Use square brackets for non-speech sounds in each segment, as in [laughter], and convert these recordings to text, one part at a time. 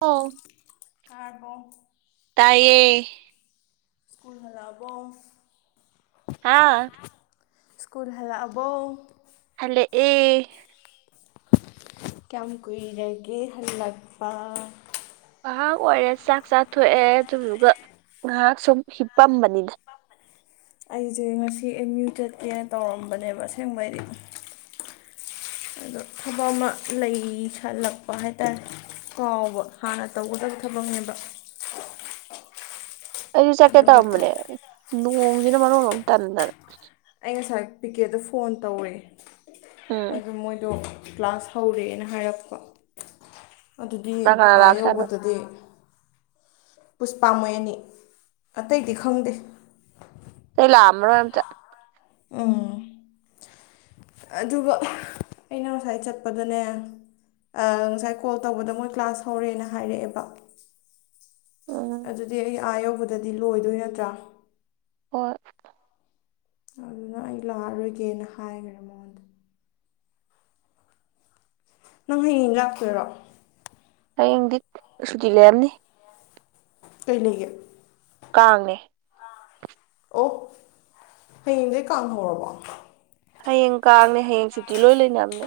ꯑꯣ ꯀꯥꯔꯕꯣ ꯇꯥꯏꯌꯦ ꯁ꯭ꯀꯨꯜ ꯍꯜꯂꯛꯑꯕꯣ ꯍꯥꯥ ꯁ꯭ꯀꯨꯜ ꯍꯂꯛꯑꯕꯣ ꯍꯂꯛꯑꯦ ꯀꯌꯥꯝ ꯀꯨꯏꯔꯒꯦ ꯍꯜꯂꯛꯄ ꯉꯍꯥꯛ ꯑꯣꯏꯔꯦ ꯆꯥꯛ ꯆꯥꯊꯣꯛꯑꯦ ꯑꯗꯨꯗꯨꯒ ꯉꯥꯏꯍꯥꯛ ꯁꯨꯝ ꯍꯤꯞꯄꯝꯕꯅꯤꯗ ꯑꯩꯖꯦ ꯉꯁꯤ ꯑꯦ ꯃ꯭ꯌꯨ ꯆꯠꯀꯦꯅ ꯇꯧꯔꯝꯕꯅꯦꯕ ꯑꯁꯦꯡꯕꯩꯗꯤ ꯑꯗꯣ ꯊꯕꯛ ꯑꯃ ꯂꯩ ꯁꯥꯜꯂꯛꯄ ꯍꯥꯏꯇꯥꯔꯦ ꯀꯥꯎꯕ ꯍꯥꯟꯅ ꯇꯧꯒꯗꯕ ꯊꯕꯛꯅꯦꯕ ꯑꯩꯖꯨ ꯆꯠꯀꯦ ꯑꯗꯨꯒ ꯇꯧꯔꯝꯕꯅꯦ ꯅꯣꯡꯖꯤꯅ ꯃꯔꯣꯟꯃ ꯇꯟꯗꯅ ꯑꯩ ꯉꯁꯥꯏ ꯄꯤꯀꯦꯗ ꯐꯣꯟ ꯇꯧꯔꯦ ꯎꯝ ꯑꯗꯨ ꯃꯣꯏꯗꯣ ꯀ꯭ꯂꯥꯁ ꯍꯧꯔꯦꯅ ꯍꯥꯏꯔꯛꯄ ꯑꯗꯨꯗꯤ ꯀꯅꯥ ꯀꯅꯥ ꯑꯥ ꯂꯥꯛꯁꯥꯅꯣ ꯌꯧꯕꯗꯗꯤ ꯄꯨꯁꯄꯥ ꯃꯣꯏ ꯑꯅꯤ ꯑꯇꯩꯗꯤ ꯈꯪꯗꯦ ꯑꯇꯩ ꯂꯥꯛꯑꯝꯃꯔꯣꯏ ꯑꯝꯇ ꯑꯝ ꯑꯗꯨꯒ ꯑꯩꯅ ꯉꯁꯥꯏ ꯆꯠꯄꯗꯅꯦ ꯉꯁꯥꯏ ꯀꯣꯜ ꯇꯧꯕꯗ ꯃꯣꯏ ꯀ꯭ꯂꯥꯁ ꯍꯧꯔꯦꯅ ꯍꯥꯏꯔꯛꯑꯦꯕ ꯎꯝ ꯑꯗꯨꯗꯤ ꯑꯩ ꯑꯥ ꯌꯧꯕꯗꯗꯤ ꯂꯣꯏꯗꯣꯏ ꯅꯠꯇ꯭ꯔꯥ ꯍꯣꯏ ꯑꯗꯨꯅ ꯑꯩ ꯂꯥꯛꯑꯔꯣꯏꯒꯦꯅ ꯍꯥꯏꯈ꯭ꯔꯦ ꯃ ꯅꯪ ꯍꯌꯦꯡ ꯂꯥꯛꯇꯣꯏꯔꯣ ꯍꯌꯦꯡꯗꯤ ꯁꯨꯇꯤ ꯂꯩꯔꯝꯅꯤ ꯀꯩ ꯂꯩꯌꯦ ꯀꯥꯡꯅꯦ ꯑꯣ ꯍꯌꯦꯡꯗꯩ ꯀꯥꯡꯍꯧꯔꯕꯣ ꯍꯌꯦꯡ ꯀꯥꯡꯅꯦ ꯍꯌꯦꯡ ꯆꯨꯇꯤ ꯂꯣꯢ ꯂꯩꯅꯕꯅꯦ꯫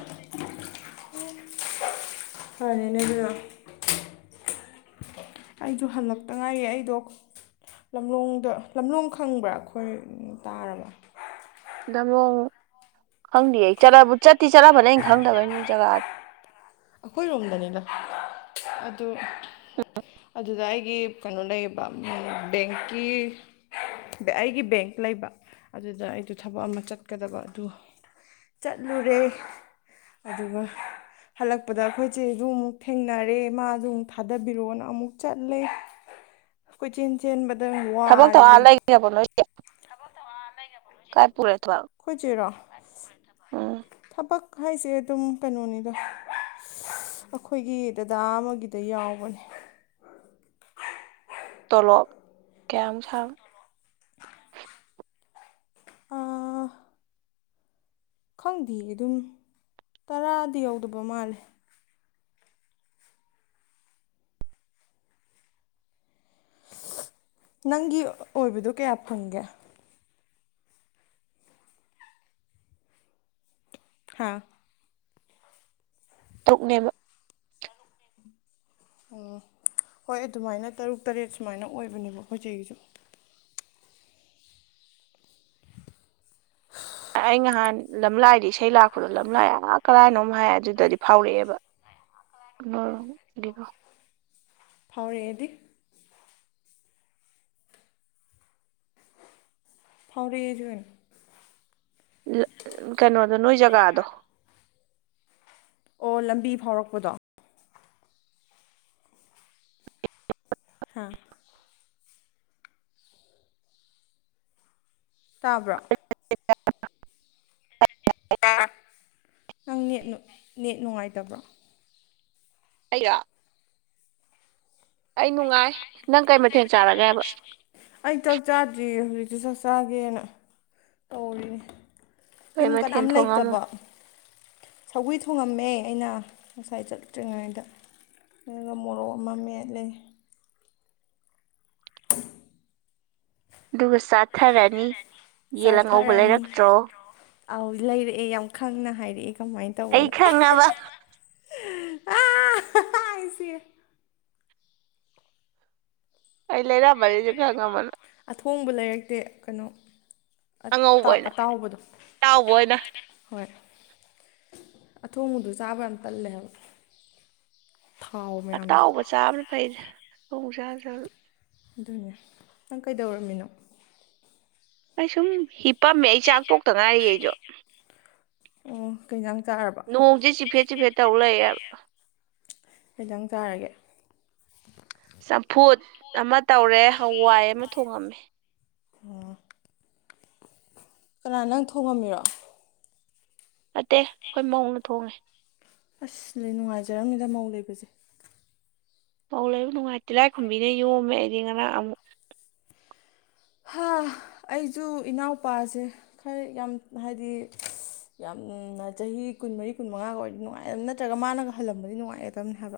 ꯐꯔꯦꯅꯦ ꯑꯗꯨꯗ ꯑꯩꯁꯨꯣ ꯍꯜꯂꯛꯇ ꯉꯥꯏꯌꯦ ꯑꯩꯗꯣ ꯂꯝꯂꯣꯡꯗ ꯂꯝꯂꯣꯡ ꯈꯪꯕ꯭ꯔꯥ ꯑꯩꯈꯣꯏ ꯇꯥꯔꯕ ꯂꯝꯂꯣꯡ ꯈꯪꯗꯦ ꯑꯩꯠ ꯆꯠꯇꯤ ꯆꯠꯂꯕꯅ ꯑꯩꯅ ꯈꯪꯗꯕꯅꯤꯅꯦ ꯖꯒꯥ ꯑꯩꯈꯣꯏ ꯔꯣꯝꯗꯅꯤꯅ ꯑꯗꯨ ꯑꯗꯨꯗ ꯑꯩꯒꯤ ꯀꯩꯅꯣ ꯂꯩꯌꯦꯕ ꯕꯦꯡꯀꯤ ꯑꯩꯒꯤ ꯕꯦꯡ ꯂꯩꯕ ꯑꯗꯨꯗ ꯑꯩꯗꯣ ꯊꯕꯛ ꯑꯃ ꯆꯠꯀꯗꯕ ꯑꯗꯨ ꯆꯠꯂꯨꯔꯦ ꯑꯗꯨꯒ ꯍꯜꯂꯛꯄꯗ ꯑꯩꯈꯣꯏꯁꯦꯁꯨ ꯑꯃꯨꯛ ꯊꯦꯡꯅꯔꯦ ꯃꯥꯁꯨ ꯑꯃꯨꯛ ꯊꯥꯗꯕꯤꯔꯛꯑꯣꯅ ꯑꯃꯨꯛ ꯆꯠꯂꯦ ꯀꯣꯏꯆꯦꯟ ꯆꯦꯟꯕꯗ ꯊꯕꯛ ꯋꯥꯔꯦ ꯇꯧꯔ ꯏꯕꯦꯝ ꯀꯥꯏ ꯄꯨꯔꯦ ꯊꯣ ꯀꯣꯏꯆꯔꯣ ꯄꯛ ꯍꯥꯏꯁꯦ ꯑꯗꯨꯝ ꯀꯩꯅꯣꯅꯤꯗꯣ ꯑꯩꯈꯣꯏꯒꯤ ꯗꯗꯥ ꯑꯃꯒꯤꯗ ꯌꯥꯎꯕꯅꯦ ꯇꯣꯂꯣꯞ ꯀꯌꯥꯃꯨꯛ ꯁꯥꯡ ꯈꯪꯗꯦ ꯑꯗꯨꯝ ꯇꯔꯥꯗꯤ ꯌꯧꯗꯕ ꯃꯥꯜꯂꯦ ꯅꯪꯒꯤ ꯑꯣꯏꯕꯗꯣ ꯀꯌꯥ ꯐꯪꯒꯦ ꯍꯥꯥ ꯇꯔꯨꯛꯅꯦꯕ ꯑꯣ ꯍꯣꯏ ꯑꯗꯨꯃꯥꯏꯅ ꯇꯔꯨꯛ ꯇꯔꯦꯠ ꯁꯨꯃꯥꯏꯅ ꯑꯣꯏꯕꯅꯦꯕ ꯑꯩꯈꯣꯏ ꯆꯦꯒꯤꯁꯨ [inaudible] ꯑꯩ ꯅꯍꯥꯟ ꯂꯝꯂꯥꯏꯗꯤ ꯏꯁꯩ ꯂꯥꯛꯄꯗꯣ ꯂꯝꯂꯥꯏ ꯑ ꯀꯔꯥꯏꯅꯣꯝ ꯍꯥꯏ ꯑꯗꯨꯗꯗꯤ ꯐꯥꯎꯔꯛꯑꯦꯕ ꯍ ꯃꯔ ꯕꯁ ꯐꯥꯎꯔꯛꯑꯦꯗꯤ ꯐꯥꯎꯔꯌꯦ ꯑꯗꯨ ꯀꯩꯅꯣꯗꯣ ꯅꯣꯏ ꯖꯒꯥꯗꯣ ꯑꯣ ꯂꯝꯕꯤ ꯐꯥꯎꯔꯛꯄꯗꯣ ꯑ ꯇꯥꯕ꯭ꯔꯣ [inaudible] ꯅꯪ ꯅꯦꯠ ꯅꯨ ꯅꯦꯠ ꯅꯨꯡꯉꯥꯏꯇꯕ꯭ꯔꯣ ꯑꯩꯔꯣ ꯑꯩ ꯅꯨꯡꯉꯥꯏ ꯅꯪ ꯀꯩ ꯃꯊꯦꯜ ꯆꯥꯔꯒꯦ ꯍꯥꯏꯕ ꯑꯩ ꯆꯥꯛ ꯆꯥꯗ꯭ꯔꯤꯌꯦ ꯍꯧꯖꯤꯛꯁꯨ ꯆꯥꯛ ꯆꯥꯒꯦꯅ ꯇꯧꯔꯤꯅꯦ ꯀꯩ ꯌꯨꯝ ꯀꯅꯥꯝ ꯃꯊꯦꯜ ꯊꯣꯡꯉꯝꯃꯣ ꯂꯩꯇꯕ ꯁꯧꯒ꯭ꯔꯤ ꯊꯣꯡꯉꯝꯃꯦ ꯑꯩꯅ ꯉꯁꯥꯏ ꯆꯠꯇ꯭ꯔꯤꯉꯩꯗ ꯑꯗꯨꯒ ꯃꯣꯔꯣꯛ ꯑꯃ ꯃꯦꯠꯂꯤ ꯑꯗꯨꯒ ꯆꯥꯊꯔꯅꯤ ꯌꯦꯟ ꯑꯉꯧꯕ ꯆꯥꯊꯔꯅꯤ ꯂꯩꯔꯛꯇ꯭ꯔꯣ ꯑꯧ ꯂꯩꯔꯛꯑꯦ ꯌꯥꯝ ꯈꯪꯅ ꯍꯥꯏꯔꯛꯑꯦ ꯀꯃꯥꯏꯅ ꯇꯧꯕꯅꯣ [unintelligible] ꯏꯆꯦ ꯑ ꯂꯩꯔꯝꯅꯤꯁꯨ ꯈ ꯉꯃꯜꯅ ꯑꯊꯣꯡꯕ ꯂꯩꯔꯛꯇꯦ ꯀꯩꯅꯣ ꯑꯠ ꯇꯥ ꯑꯉꯧꯕ ꯑꯣꯏꯅ ꯑꯇꯥꯎꯕꯗꯣ ꯑꯇꯥꯎꯕ ꯑꯣꯏꯅ ꯍꯣꯏ ꯑꯊꯣꯡꯕꯗꯨ ꯆꯥꯕꯅ ꯇꯜꯂꯦꯕ ꯊꯥꯎ ꯃ ꯑꯗ ꯑꯇꯥꯎꯕ ꯆꯥꯕꯅ ꯐꯩꯗ ꯈꯨꯣꯡ ꯆꯥꯖꯕ ꯑꯗꯨꯅꯦ ꯅꯪ ꯀꯩꯗꯧꯔꯝꯃꯤꯅꯣ ꯑꯩ ꯁꯨꯝ ꯍꯤꯄꯝꯃꯦ ꯑꯩ ꯆꯥꯛ ꯇꯣꯛꯇ ꯉꯥꯏꯔꯤ ꯑꯩꯖꯨ ꯑꯣ ꯀꯩꯖꯥꯡ ꯆꯥꯔꯕ ꯅꯣꯡꯖꯦ ꯆꯤꯐꯦꯠ ꯆꯤꯐꯦꯠ ꯇꯧ ꯂꯩꯔꯦ ꯍꯥꯢꯕ ꯈꯤꯇꯪ ꯆꯥꯔꯒꯦ ꯆꯝꯐꯨꯠ ꯑꯃ ꯇꯧꯔꯦ ꯍꯋꯥꯏ ꯑꯃ ꯊꯣꯡꯉꯝꯃꯦ ꯑꯣ ꯀꯅꯥ ꯅꯪ ꯊꯣꯡꯉꯝꯃꯤꯔꯣ ꯅꯠꯇꯦ ꯑꯩꯈꯣꯏ ꯃꯧꯅ ꯊꯣꯡꯉꯦ ꯑꯁ ꯂꯩ ꯅꯨꯡꯉꯥꯏꯖꯔꯝꯃꯤꯗ ꯃꯧ ꯂꯩꯕꯁꯦ ꯄꯧ ꯂꯩꯕ ꯅꯨꯡꯉꯥꯏꯇꯤꯂꯥꯏꯈꯨꯝꯕꯤꯅ ꯌꯣꯝꯃꯦ ꯑꯩꯗꯤ ꯉꯔꯥꯡ ꯑꯃꯨꯛ ꯍꯥ ꯑꯩꯖꯨ ꯏꯅꯥꯎꯄꯥꯁꯦ ꯈꯔ ꯌꯥꯝ ꯍꯥꯏꯗꯤ ꯌꯥꯝꯅ ꯆꯍꯤ ꯀꯨꯟꯃꯔꯤ ꯀꯨꯟꯃꯉꯥꯒ ꯑꯣꯏꯔꯗꯤ ꯅꯨꯡꯉꯥꯏꯒꯗꯕ ꯅꯠꯇ꯭ꯔꯒ ꯃꯥꯅꯒ ꯍꯜꯂꯝꯃꯗꯤ ꯅꯨꯡꯉꯥꯏꯒꯗꯕꯅꯧ ꯍꯥꯏꯕ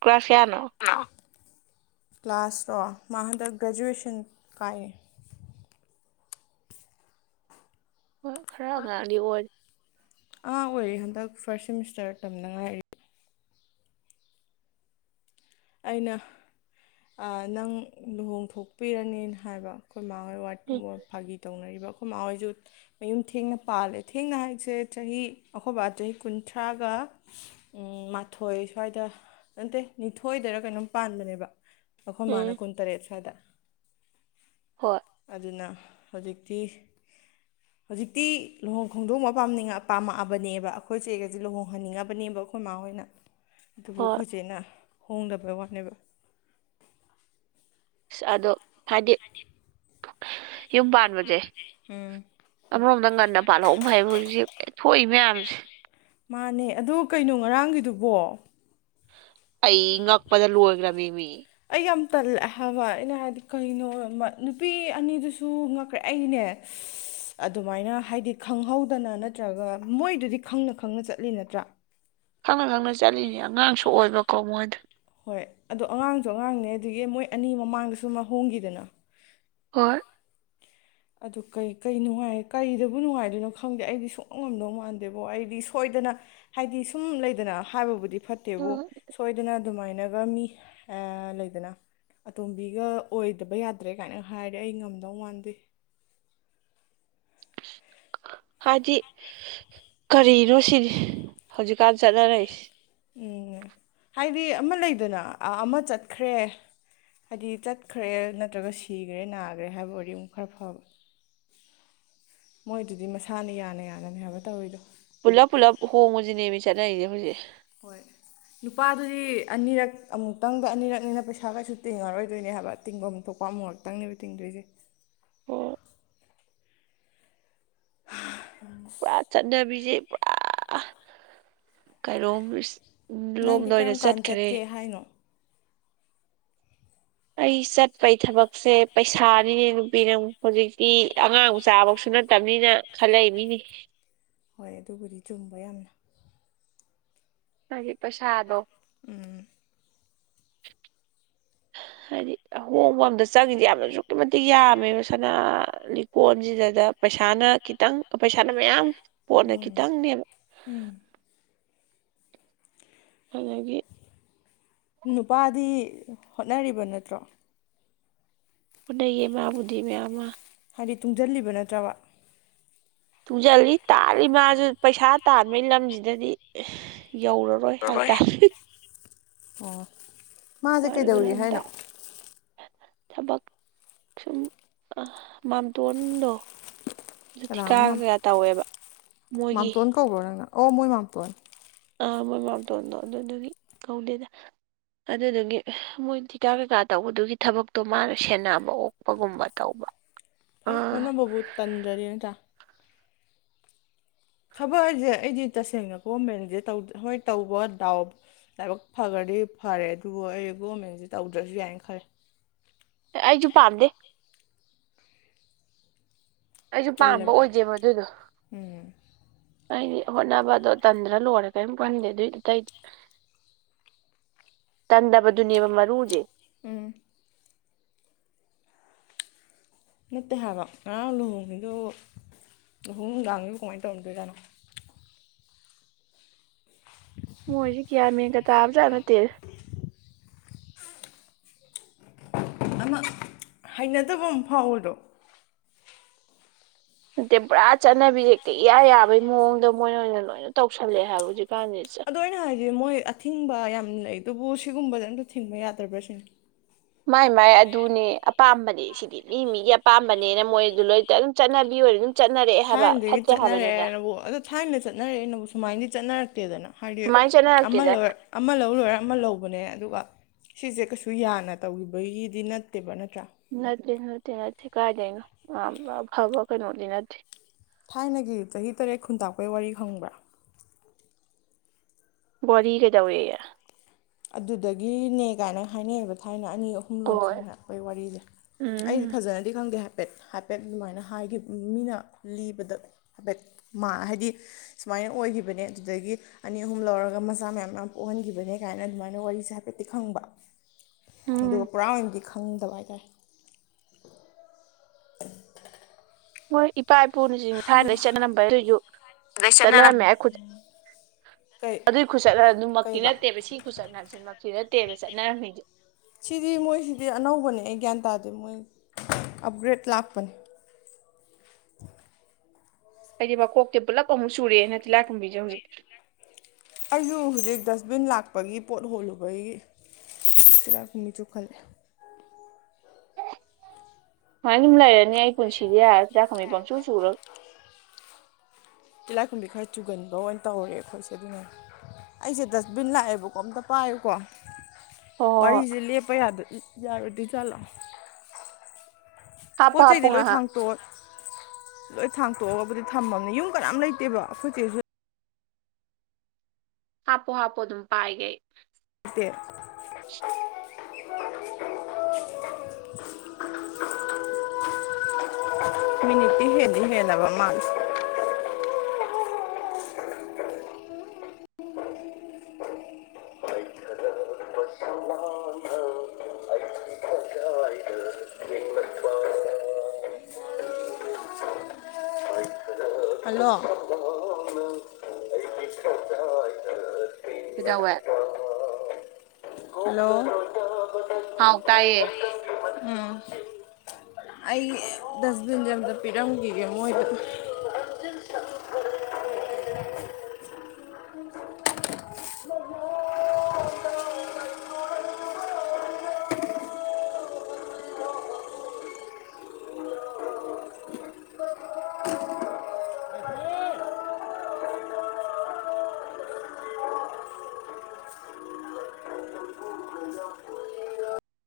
ꯀ꯭ꯔꯥꯐꯤꯌꯥꯥꯟ ꯀ꯭ꯂꯥꯁꯔꯣ ꯃꯥ ꯍꯟꯗꯛ ꯒ꯭ꯔꯦꯖꯨꯑꯦꯁꯟ ꯀꯥꯏꯑ [unintelligible] ꯑꯉꯥꯡ ꯑꯣꯏꯔꯦ ꯍꯟꯗꯛ ꯐꯥꯔꯁ ꯁꯦꯃꯤꯁꯇꯔ ꯇꯝꯗ ꯉꯥꯏꯔꯤ ꯑꯩꯅ ꯑ ꯅꯪ ꯂꯨꯍꯣꯡꯊꯣꯛꯄꯤꯔꯅꯤ ꯍꯥꯏꯕ ꯑꯩꯈꯣꯏ ꯎꯝ ꯃꯥꯥꯍꯣꯏ ꯐꯥꯒꯤ ꯇꯧꯅꯔꯤꯕ ꯑꯩꯈꯣꯏ ꯃꯥꯥꯍꯣꯏꯁꯨ ꯃꯌꯨꯝ ꯊꯦꯡꯅ ꯄꯥꯜꯂꯦ ꯊꯦꯡꯅ ꯍꯥꯏꯁꯦ ꯆꯍꯤ ꯑꯍꯕ ꯆꯍꯤ ꯀꯨꯟꯊ꯭ꯔꯥꯒ ꯎ ꯃꯥꯊꯣꯏ ꯁ꯭ꯋꯥꯏꯗ ꯅꯠꯇꯦ ꯅꯤꯊꯣ ꯊꯣꯏꯗꯔ ꯀꯩꯅꯣꯝ ꯄꯥꯟꯕꯅꯦꯕ ꯑꯩꯈꯣꯏ ꯎꯝ ꯃꯥꯅ ꯀꯨꯟꯇꯔꯦꯠ ꯁ꯭ꯋꯥꯏꯗ ꯍꯣꯏ ꯑꯗꯨꯅ ꯍꯧꯖꯤꯛꯇꯤ ꯍꯧꯖꯤꯛꯇꯤ ꯂꯨꯍꯣꯡ ꯈꯣꯡꯗꯣꯡꯕ ꯄꯥꯝꯅꯤꯡꯉ ꯄꯥꯝꯃꯛꯑꯕꯅꯦꯕ ꯑꯩꯈꯣꯏ ꯆꯦꯒꯁꯦ ꯂꯨꯍꯣꯡꯍꯟꯅꯤꯡꯉꯕꯅꯦꯕ ꯑꯩꯈꯣꯏ ꯏꯃꯥ ꯍꯣꯏꯅ ꯑꯗꯨꯕꯨ ꯍꯣꯏ ꯑꯩꯈꯣꯏꯁꯦꯅ ꯍꯣꯡꯗꯕꯩ ꯋꯥꯅꯦꯕ ꯑꯗꯣ ꯍꯥꯢꯗꯤ ꯌꯨꯝ ꯄꯕꯖꯦ ꯍꯨꯝ ꯑꯃꯔꯣꯝꯗ ꯉꯟꯅ ꯄꯥꯜꯂꯛꯎ ꯍꯥꯏꯕ ꯍꯧꯖꯤꯛ ꯊꯣꯛꯏ ꯃꯌꯥꯝꯁꯦ ꯃꯥꯅꯦ ꯑꯗꯨ ꯀꯩꯅꯣ ꯉꯔꯥꯡꯒꯤꯗꯨꯕꯣ ꯑꯩ ꯉꯛꯄꯗ ꯂꯣꯏꯒ꯭ꯔꯃꯦ ꯃꯤ ꯑꯩ ꯌꯥꯝ ꯇꯜꯂꯦ ꯍꯥꯏꯕ ꯑꯩꯅ ꯍꯥꯏꯗꯤ ꯀꯩꯅꯣ ꯑ ꯃ ꯅꯨꯄꯤ ꯑꯅꯤꯗꯨꯁꯨ ꯉꯛꯈ꯭ꯔꯦ ꯑꯩꯗꯤꯅꯦ [inaudible] ꯑꯗꯨꯃꯥꯢꯅ ꯍꯥꯢꯗꯤ ꯈꯪꯍꯧꯗꯅ ꯅꯠꯇ꯭ꯔꯒ ꯃꯣꯢꯗꯨꯗꯤ ꯈꯪꯅ ꯈꯪꯅ ꯆꯠꯂꯤ ꯅꯠꯇ꯭ꯔꯥ꯫ ꯈꯪꯅ ꯈꯪꯅ ꯆꯠꯂꯤꯅꯤ ꯑꯉꯥꯡꯁꯨ ꯑꯣꯢꯕꯀꯣ ꯃꯣꯢꯗ ꯍꯣꯢ ꯑꯗꯣ ꯑꯉꯥꯡꯖꯨ ꯑꯉꯥꯡꯅꯦ ꯑꯗꯗꯒꯤ ꯃꯣꯢ ꯑꯅꯤ ꯃꯃꯥꯡꯗꯁꯨ ꯑꯃ ꯍꯣꯡꯒꯤꯗꯅ꯫ ꯍꯣꯢ ꯑꯗꯨ ꯀꯩ ꯀꯩ ꯅꯨꯡꯉꯥꯏ ꯀꯩꯗꯕꯨ ꯅꯨꯡꯉꯥꯏꯗꯣꯏꯅꯣ ꯈꯪꯗꯦ ꯑꯩꯗꯤ ꯁꯨꯡꯉꯝ ꯉꯝꯗꯧ ꯃꯥꯟꯗꯦꯕꯣ ꯑꯩꯗꯤ ꯁꯣꯏꯗꯅ ꯍꯥꯏꯗꯤ ꯁꯨꯝ ꯂꯩꯗꯅ ꯍꯥꯏꯕꯕꯨꯗꯤ ꯐꯠꯇꯦꯕꯨ ꯁꯣꯏꯗꯅ ꯑꯗꯨꯃꯥꯏꯅꯒ ꯃꯤ ꯑ ꯂꯩꯗꯅ ꯑꯇꯣꯝꯕꯤꯒ ꯑꯣꯏꯗꯕ ꯌꯥꯗ꯭ꯔꯦ ꯀꯥꯏꯅ ꯍꯥꯏꯔꯦ ꯑꯩ ꯉꯝꯗꯧ ꯃꯥꯟꯗꯦ ꯍꯥꯏꯗꯤ ꯀꯔꯤꯅꯣ ꯁꯤꯅꯤ ꯍꯧꯖꯤꯛꯀꯥꯟ ꯆꯠꯅꯔꯛꯏꯁꯤ ꯎꯝ ꯍꯥꯢꯗꯤ ꯑꯃ ꯂꯩꯗꯅ ꯑ-ꯑꯃ ꯆꯠꯈ꯭ꯔꯦ ꯍꯥꯏꯗꯤ ꯆꯠꯈ꯭ꯔꯦ ꯅꯠꯇ꯭ꯔꯒ ꯁꯤꯒ꯭ꯔꯦ ꯅꯥꯒ꯭ꯔꯦ ꯍꯥꯏꯕ ꯑꯣꯏꯔꯗꯤ ꯑꯃꯨꯛ ꯈꯔ ꯐꯕ ꯃꯣꯢꯗꯨꯗꯤ ꯃꯁꯥꯅ ꯌꯥꯅ ꯌꯥꯅꯅꯦ ꯍꯥꯢꯕ ꯇꯧꯔꯤꯗꯣ꯫ ꯄꯨꯜꯂꯞ ꯄꯨꯜꯂꯞ ꯍꯣꯡꯕꯖꯤꯅꯦꯃꯤ ꯆꯠꯅꯩꯖꯦ ꯍꯧꯖꯤꯛ꯫ ꯍꯣꯏ ꯅꯨꯄꯥꯗꯨꯗꯤ ꯑꯅꯤꯔꯛ ꯑꯃꯨꯛꯇꯪꯗ ꯑꯅꯤꯔꯛꯅꯤꯅ ꯄꯩꯁꯥ ꯀꯩꯁꯨ ꯇꯤꯡꯉꯔꯣꯢꯗꯣꯢꯅꯦ ꯍꯥꯢꯕ ꯇꯤꯡꯕꯝ ꯊꯣꯛꯄ ꯑꯃꯨꯔꯛ ꯇꯪꯅꯦꯕ ꯇꯤꯡꯗꯣꯢꯖꯦ [unintelligible] ꯍꯥ ꯄꯨꯔꯥ ꯆꯠꯅꯕꯤꯁꯦ ꯄꯨꯔꯥ ꯀꯩꯅꯣꯝꯃ ꯎ ꯅꯪꯗꯤ ꯂꯣꯝꯗ ꯑꯣꯏꯅ ꯀꯔꯝ ꯀꯥꯟ ꯆꯠꯈꯔꯦ ꯆꯠꯀꯦ ꯍꯥꯏꯅꯣ ꯑꯩ ꯆꯠꯄꯩ ꯊꯕꯛꯁꯦ ꯄꯩꯁꯥꯅꯤꯅꯦ ꯅꯨꯄꯤ ꯅꯪꯕꯨ ꯍꯧꯖꯤꯛꯇꯤ ꯑꯉꯥꯡ ꯃꯆꯥ ꯃꯛꯁꯨ ꯅꯠ ꯐꯦꯝꯂꯤꯅ ꯈꯜꯂꯛꯏ ꯃꯤꯅꯤ ꯍꯣꯢ ꯑꯗꯨꯕꯨꯗꯤ ꯆꯨꯝꯕ ꯌꯥꯝꯅ ꯑꯩ ꯄꯩꯁꯥꯗꯣ ꯎꯝ ꯍꯥꯢꯗꯤ ꯑꯍꯣꯡꯕ ꯑꯝꯗ ꯆꯪꯉꯤꯖꯦ ꯌꯥꯝꯅꯁꯨ ꯑꯗꯨꯛꯀꯤ ꯃꯇꯤꯛ ꯌꯥꯝꯃꯦꯕ ꯁꯅꯥ ꯂꯤꯀꯣꯟꯁꯤꯗ ꯄꯩꯁꯥꯅ ꯈꯤꯇꯪ ꯄꯩꯁꯥꯅ ꯃꯌꯥꯝ ꯄꯣꯠꯅ ꯈꯤꯇꯪꯅꯦꯕ ꯎꯝ [inaudible] ꯅꯨꯄꯥꯗꯤ ꯍꯣꯠꯅꯔꯤꯕ ꯅꯠꯇ꯭ꯔꯣ ꯍꯣꯠꯅꯩꯌꯦ ꯃꯥꯕꯨꯗꯤꯃꯦ ꯃꯌꯥꯝꯃ꯫ ꯍꯥꯢꯗꯤ ꯇꯨꯡꯖꯜꯂꯤꯕ ꯅꯠꯇ꯭ꯔꯕ ꯇꯨꯡꯖꯜꯂꯤ ꯇꯥꯜꯂꯤ ꯃꯥꯖꯨ ꯄꯩꯁꯥ ꯇꯥꯟꯕꯒꯤ ꯂꯝꯖꯤꯗꯗꯤ ꯌꯧꯔꯔꯣꯏ ꯄ꯭ꯔꯔꯣꯢ ꯍꯥꯏꯇꯥꯔꯦ ꯑꯣ ꯃꯥꯁꯦ ꯃꯔꯕ ꯀꯩꯗꯧꯔꯤ ꯅꯗ ꯍꯥꯏꯅꯣ ꯊꯕꯛ ꯁꯨꯝ ꯃꯥꯝꯇꯣꯟꯗꯣ ꯑꯗꯨ ꯀꯅꯥꯅꯣ ꯊꯤꯀꯥꯒ ꯀꯌꯥ ꯇꯧꯋꯦꯕ ꯃꯣꯏꯒꯤ ꯀꯧꯕꯔꯣ ꯅꯪꯅ ꯑꯣ ꯃꯣꯏ ꯃꯥꯝꯇꯣꯟ ꯑꯥ ꯃꯣꯏ ꯃꯥꯝꯇꯣꯟꯗꯣ ꯑꯗꯨꯗꯨꯒꯤ ꯀꯧꯗꯦꯗ ꯑꯗꯨꯗꯨꯒꯤ ꯃꯣꯏ ꯊꯤꯀꯥ ꯀꯩꯀꯥ ꯇꯧꯕꯗꯨꯒꯤ ꯊꯕꯛꯇꯣ ꯃꯥꯅ ꯁꯦꯟꯅꯕ ꯑꯣꯛꯄꯒꯨꯝꯕ ꯇꯧꯕ ꯑꯩ ꯑꯥ ꯍꯣꯠꯅꯕꯕꯨ ꯇꯥꯟꯗ꯭ꯔꯗꯤ ꯅꯠꯇ꯭ꯔꯥ ꯊꯕꯛ ꯍꯥꯢꯖꯦ ꯑꯩꯗꯤ ꯇꯁꯦꯡꯅ ꯒꯣꯃꯦꯟꯖꯦ ꯇꯧꯗ ꯍꯣꯢ ꯇꯧꯕ ꯗꯥꯎ ꯂꯥꯢꯕꯛ ꯐꯥꯒ꯭ꯔꯗꯤ ꯐꯥꯔꯦ ꯑꯗꯨꯕꯨ ꯑꯩ ꯒꯣꯃꯦꯟꯖꯦ ꯇꯧꯗ꯭ꯔꯖꯨ ꯌꯥꯢꯅ ꯈꯜꯂꯦ꯫ ꯑꯩꯁꯨ ꯄꯥꯗ ꯑꯩꯖꯨ ꯄꯥꯝꯕ ꯇꯜꯂꯦꯕ ꯑꯣꯢꯗꯦ ꯃꯗꯨꯗꯣ꯫ ꯎꯝ ꯑꯩꯗꯤ ꯍꯣꯠꯅꯕꯗꯣ ꯇꯟꯗ꯭ꯔ ꯂꯣꯏꯔꯦ ꯀꯔꯤꯝ ꯈꯟꯗꯦ ꯑꯗꯨꯏ ꯑꯇꯩꯗꯤ ꯇꯟꯗꯕꯗꯨꯅꯦꯕ ꯃꯔꯨꯖꯦ ꯎꯝ ꯅꯠꯇꯦ ꯍꯥꯢꯕ ꯉꯔꯥꯡ ꯂꯨꯍꯣꯡꯉꯤꯗꯨꯕꯨ ꯂꯨꯍꯣꯡ ꯅꯨꯡꯗꯥꯥꯡꯗꯨꯕꯨ ꯀꯃꯥꯢ ꯇꯧꯔꯝꯗꯣꯢꯖꯥꯠꯅꯣ꯫ ꯃꯣꯢꯖꯦ ꯒ꯭ꯌꯥꯟ ꯃꯦꯟꯒ ꯇꯥꯕꯖꯥꯠ ꯅꯠꯇꯦ꯫ ꯑꯃ ꯍꯩꯅꯗꯕ ꯑꯃ ꯐꯥꯎꯕꯗꯣ ꯅꯠꯇꯦ ꯄꯨꯔꯥ ꯆꯠꯅꯕꯤꯖꯦ ꯍꯦꯛꯇ ꯏꯌꯥ ꯌꯥꯕꯒꯤ ꯃꯑꯣꯡꯗ ꯃꯣꯢꯅ ꯑꯣꯢꯅ ꯂꯣꯢꯅ ꯇꯧꯁꯜꯂꯛꯑꯦ ꯍꯥꯏꯕ ꯍꯧꯖꯤꯛꯀꯥꯟꯖꯦ ꯆ ꯑꯗꯣ ꯑꯩꯅ ꯍꯥꯢꯗꯤ ꯃꯣꯢ ꯑꯊꯤꯡꯕ ꯌꯥꯝ ꯂꯩꯗꯨꯕꯨ ꯁꯤꯒꯨꯝꯕꯗ ꯑꯝꯇ ꯊꯤꯡꯕ ꯌꯥꯗ꯭ꯔꯕ꯭ꯔ ꯁꯤꯅꯤ꯫ ꯃꯥꯏ ꯃꯥꯏ ꯑꯗꯨꯅꯦ ꯑꯄꯥꯝꯕꯅꯦ ꯁꯤ ꯗꯤ ꯃꯤ ꯃꯤꯒꯤ ꯑꯄꯥꯝꯕꯅꯦꯅ ꯃꯣꯏꯖꯨ ꯂꯣꯏ [unintelligible] ꯆꯠꯅꯕꯤ ꯑꯣꯏꯔ ꯑꯗꯨꯝ ꯆꯠꯅꯔꯛꯑꯦ ꯍꯥꯏꯕ ꯐꯠꯇꯦ ꯍꯥꯏꯕꯅꯤꯗ ꯊꯥꯢꯅ ꯆꯠꯅꯔꯦꯑꯦꯅꯕꯨ ꯁꯨꯃꯥꯢꯅꯗꯤ ꯆꯠꯅꯔꯛꯇꯦꯗꯅ ꯍꯥꯢꯗꯤ ꯁꯨꯃꯥꯏꯅ ꯑꯃ ꯆꯠꯅꯔꯛꯇꯦꯗ ꯂꯣꯢ꯫ ꯑꯃ ꯂꯧ ꯂꯣꯏꯔ ꯑꯃ ꯂꯧꯕꯅꯦ ꯑꯗꯨꯒ ꯁꯤꯁꯦ ꯀꯩꯁꯨ ꯌꯥꯅ ꯇꯧꯒꯤꯕꯩꯒꯤꯗꯤ ꯅꯠꯇꯦꯕ ꯅꯠꯇ꯭ꯔꯥ ꯅꯠꯇꯦ ꯅꯠꯇꯦ ꯅꯠꯇꯦ ꯀꯥꯏꯗꯩꯅꯣ ꯌꯥꯝꯅ ꯑꯐꯕ ꯀꯩꯅꯣꯗꯤ ꯅꯠꯇꯦ ꯊꯥꯏꯅꯒꯤ ꯆꯍꯤ ꯇꯔꯦꯠ ꯈꯨꯟꯇꯥꯛꯄꯩ ꯋꯥꯔꯤ ꯈꯪꯕ꯭ꯔꯥ ꯋꯥꯔꯤ ꯀꯩꯗꯧꯋꯦꯌꯦ ꯑꯗꯨꯗꯒꯤꯅꯦ ꯒꯥꯏꯅ ꯍꯥꯏꯅꯩꯑꯦꯕ ꯊꯥꯏꯅ ꯑꯅꯤ ꯑꯍꯨ ꯍꯨꯝ ꯂꯣꯟ ꯍꯣꯏ ꯈꯟꯅꯔꯛꯄꯩ ꯋꯥꯔꯤꯖꯦ ꯑꯩꯗꯤ ꯎꯝ ꯐꯖꯅꯗꯤ ꯈꯪꯗꯦ ꯍꯥꯢ ꯄꯦꯠ ꯍꯥꯢꯄꯦꯠ ꯑꯗꯨꯃꯥꯢꯅ ꯍꯥꯢꯒꯤ ꯃꯤꯅ ꯂꯤꯕꯗ ꯍꯄꯦꯠ ꯃꯥ ꯍꯥꯢꯗꯤ ꯁꯨꯃꯥꯏꯅ ꯑꯣꯏꯒꯤꯕꯅꯦ ꯑꯗꯨꯗꯒꯤ ꯑꯅꯤ ꯑꯍꯨꯝ ꯂꯧꯔꯒ ꯃꯆꯥ ꯃꯌꯥꯝ ꯃꯌꯥꯝ ꯄꯣꯛꯍꯟꯒꯤꯕꯅꯦ ꯗꯥꯏꯅ ꯑꯗꯨꯃꯥꯏꯅ ꯋꯥꯔꯤꯁꯦ ꯍꯥꯏꯐꯦꯠꯇꯤ ꯈꯪꯕ ꯑꯗꯨꯒ ꯎꯝ ꯄꯨꯔꯥ ꯑꯣꯏꯅꯗꯤ ꯈꯪꯗꯕ ꯍꯥꯏꯇꯥꯔꯦ [inaudible] ꯃꯣꯏ ꯏꯄꯥ ꯏꯄꯨꯅꯆꯤꯡ ꯊꯥꯏꯅꯩ ꯆꯠꯅꯔꯝꯕ ꯑꯗꯨꯏꯖꯨ ꯆꯠꯅꯔꯝꯃꯦ ꯑꯩ ꯈꯨꯠ ꯀꯩ ꯑꯗꯨꯏ ꯈꯨꯆꯠꯅ ꯑꯗꯨꯃꯛꯇꯤ ꯀꯩꯕ ꯅꯠꯇꯦꯕ ꯁꯤ ꯈꯨꯆꯠꯅꯁꯤꯃꯛꯇꯤ ꯅꯠꯇꯦꯕ ꯆꯠꯅꯔꯝꯃꯤꯖꯦ ꯁꯤꯗꯤ ꯃꯣꯢꯖꯤꯗꯤ ꯑꯅꯧꯕꯅꯦ ꯑꯩ ꯒ꯭ꯌꯥꯟ ꯇꯥꯗꯦ ꯃꯣꯢ ꯑꯞꯒ꯭ꯔꯦꯠ ꯂꯥꯛꯄꯅꯦ [inaudible] ꯑꯩꯗꯤ ꯃꯀꯣꯛꯇꯩ ꯄꯨꯂꯞ ꯑꯃꯨꯛ ꯆꯨꯔꯦꯅꯦ ꯇꯤꯂꯥꯢꯈꯨꯝꯕꯤꯖꯦ ꯍꯧꯖꯤꯛ ꯑꯩꯖꯨ ꯍꯧꯖꯤꯛ ꯗꯁꯕꯤꯟ ꯂꯥꯛꯄꯒꯤ ꯄꯣꯠ ꯍꯣꯜꯂꯨꯕꯩꯒꯤ ꯇꯤꯜꯂꯥꯢꯈꯨꯝꯕꯤ ꯆꯨꯈꯠꯂꯛꯑꯦ ꯁꯨꯃꯥꯏ ꯁꯨꯝ ꯂꯩꯔꯅꯤ ꯑꯩ ꯄꯨꯟꯁꯤꯗꯤ ꯌꯥꯔꯣꯏ ꯇꯤꯂꯥꯏꯈꯨꯝꯕꯤ ꯄꯪꯆꯨ ꯆꯨꯔꯒ ꯇꯤꯂꯥꯏꯈꯨꯝꯕꯤ ꯈꯔ ꯆꯨꯒꯟꯕ ꯑꯣꯏꯅ ꯇꯧꯔꯦ ꯑꯩꯈꯣꯏꯁꯦ ꯑꯗꯨꯅꯅꯦ ꯑꯩꯖꯦ ꯗꯁꯕꯤꯟ ꯂꯥꯛꯑꯦꯕꯀꯣ ꯑꯝꯇ ꯄꯥꯢꯌꯨꯀꯣ ꯍꯣꯏ ꯍꯣꯏ ꯍꯣꯏ ꯋꯥꯔꯤꯖꯦ ꯂꯦꯞꯄ ꯌꯥꯗ ꯌꯥꯔꯣꯏꯗꯔꯤ ꯆꯠꯂꯣ ꯍꯥꯞꯄꯣ ꯄꯣꯠ ꯍꯥꯞꯄꯣ ꯆꯩꯖꯦ ꯂꯣꯢ ꯉꯥꯏꯍꯥꯛ ꯊꯥꯡꯗꯣꯛꯑꯣ ꯂꯣꯏ ꯊꯥꯡꯇꯣꯛꯑꯒꯕꯨꯗꯤ ꯊꯝꯃꯝꯅꯦ ꯌꯨꯝ ꯀꯅꯥꯝ ꯂꯩꯇꯦꯕ ꯑꯩꯈꯣꯏ ꯆꯦꯖꯨ ꯍꯥꯞꯄꯣ ꯍꯥꯞꯄꯣ ꯑꯗꯨꯝ ꯄꯥꯢꯒꯦ ꯑꯩ ꯇꯦ ꯃꯤꯅꯤꯠꯇꯤ ꯍꯦꯟꯗꯤ ꯍꯦꯟꯂꯕ ꯃꯥꯥꯜꯂꯦ ꯍꯜꯂꯣ ꯍꯜꯂꯣ ꯀꯩꯗꯧꯋꯦ ꯍꯜꯂꯣ ꯍꯥꯎ ꯇꯥꯢꯌꯦ ꯎꯝ ꯑꯩ ꯗꯁꯕꯤꯟꯁꯦ ꯑꯝꯇ ꯄꯤꯔꯝꯒꯤꯒꯦ ꯃꯣꯏꯗ